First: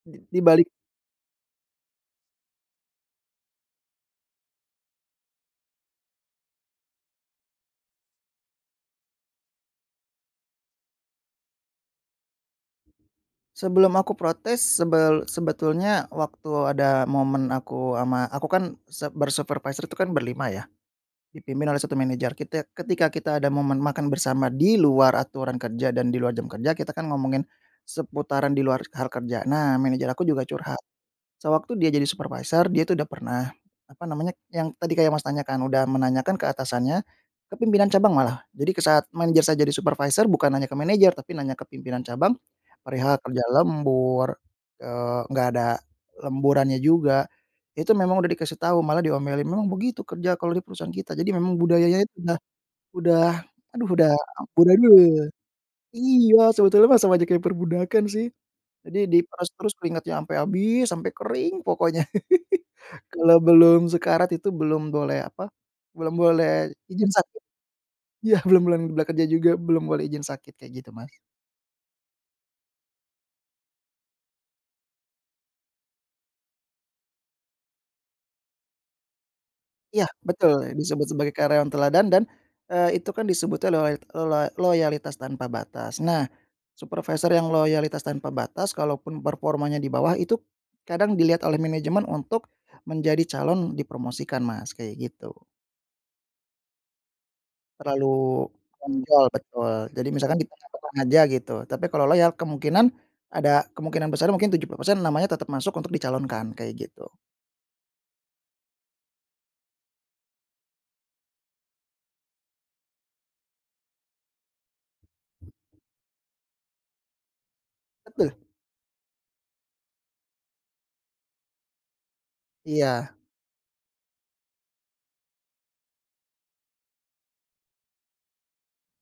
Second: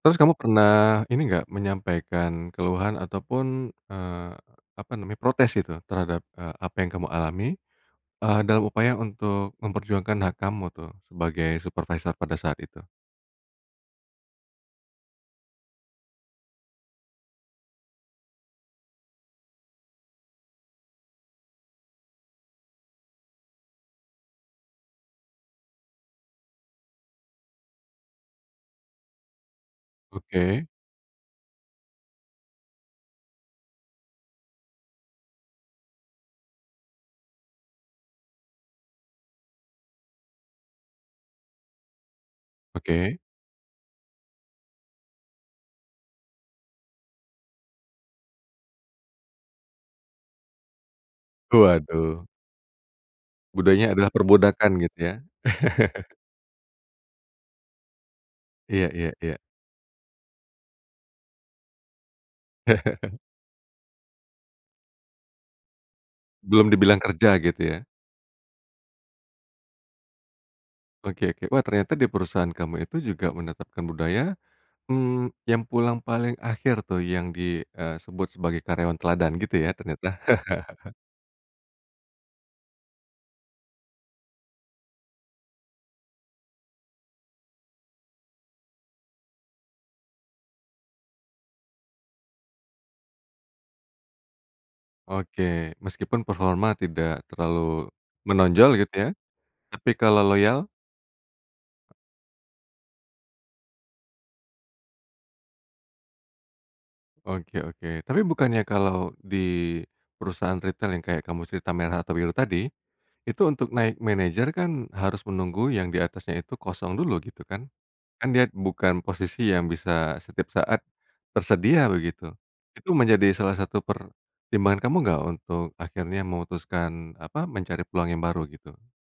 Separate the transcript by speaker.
Speaker 1: Di
Speaker 2: Terus kamu
Speaker 1: dibalik.
Speaker 2: pernah ini nggak, menyampaikan keluhan ataupun, eee, apa namanya, protes gitu terhadap, eee, apa yang kamu alami, eee, dalam upaya untuk memperjuangkan hak kamu tuh sebagai supervisor pada saat itu?
Speaker 1: Sebelum aku protes, sebel sebetulnya waktu ada momen aku ama, aku kan sep ber supervisor tuh kan berlima ya, dipimpin oleh satu manajer. Kitek ketika kita ada momen makan bersama di luar aturan kerja dan di luar jam kerja, kita kan ngomongin seputaran di luar hal kerja. Nah, manajer aku juga
Speaker 2: Oke.
Speaker 1: curhat. Sewaktu dia jadi supervisor, dia itu udah pernah apa namanya, yang tadi kayak, Mas, tanyakan, udah menanyakan ke atasannya, ke pimpinan cabang malah. Jadi, ke saat manajer saya jadi supervisor, bukan hanya ke manajer, tapi nanya ke pimpinan cabang perihal
Speaker 2: Oke.
Speaker 1: kerja lembur, eee, nggak ada lemburannya juga. Itu memang udah dikasih tahu, malah diomelin, "Memang begitu kerja kalau di perusahaan kita". Jadi memang budayanya itu
Speaker 2: Waduh.
Speaker 1: udah udah, aduh,
Speaker 2: Budayanya adalah
Speaker 1: udah udah.
Speaker 2: perbudakan, gitu, ya.
Speaker 1: [unintelligible] Iya, sebetulnya mah sama aja kayak perbudakan, sih.
Speaker 2: Iya
Speaker 1: Jadi,
Speaker 2: iya iya.
Speaker 1: diperas terus keringatnya sampai habis, sampai kering pokoknya. Kalau belum sekarat itu belum boleh apa, belum boleh
Speaker 2: Belum dibilang
Speaker 1: izin
Speaker 2: kerja,
Speaker 1: sakit.
Speaker 2: gitu, ya?
Speaker 1: Iya, belum boleh bekerja juga belum boleh izin sakit, kayak gitu, Mas.
Speaker 2: Oke oke, wah, ternyata di perusahaan kamu itu juga menetapkan budaya, hmm, yang pulang paling akhir tuh yang di, eee, sebut sebagai karyawan teladan, gitu ya,
Speaker 1: Iya,
Speaker 2: ternyata?
Speaker 1: betul, e disebut sebagai karyawan teladan dan eee, itu kan disebutnya loyalt loloa loyalitas tanpa batas. Nah, supervisor yang loyalitas tanpa batas, kalaupun performanya di bawah itu kadang dilihat oleh manajemen untuk menjadi calon dipromosikan, Mas, kayak gitu.
Speaker 2: Oke. Meskipun performa tidak terlalu
Speaker 1: Terlalu
Speaker 2: menonjol, gitu ya,
Speaker 1: nonjol, betul.
Speaker 2: tapi
Speaker 1: Jadi
Speaker 2: kalau
Speaker 1: misalkan di
Speaker 2: loyal?
Speaker 1: [unintelligible] aja gitu, tapi kalau loyal kemungkinan, ada kemungkinan besarnya mungkin 70%, namanya tetap masuk untuk dicalonkan, kayak gitu.
Speaker 2: Oke oke, tapi bukannya kalau di perusahaan retail yang kayak kamu cerita, merah atau biru tadi, itu untuk naik manager kan harus menunggu yang di atasnya itu kosong dulu, gitu kan. Kan
Speaker 1: Betul.
Speaker 2: dia bukan posisi yang bisa setiap saat tersedia, begitu. Itu
Speaker 1: Iya.
Speaker 2: menjadi salah satu pertimbangan kamu nggak untuk akhirnya memutuskan apa, mencari peluang yang baru, gitu?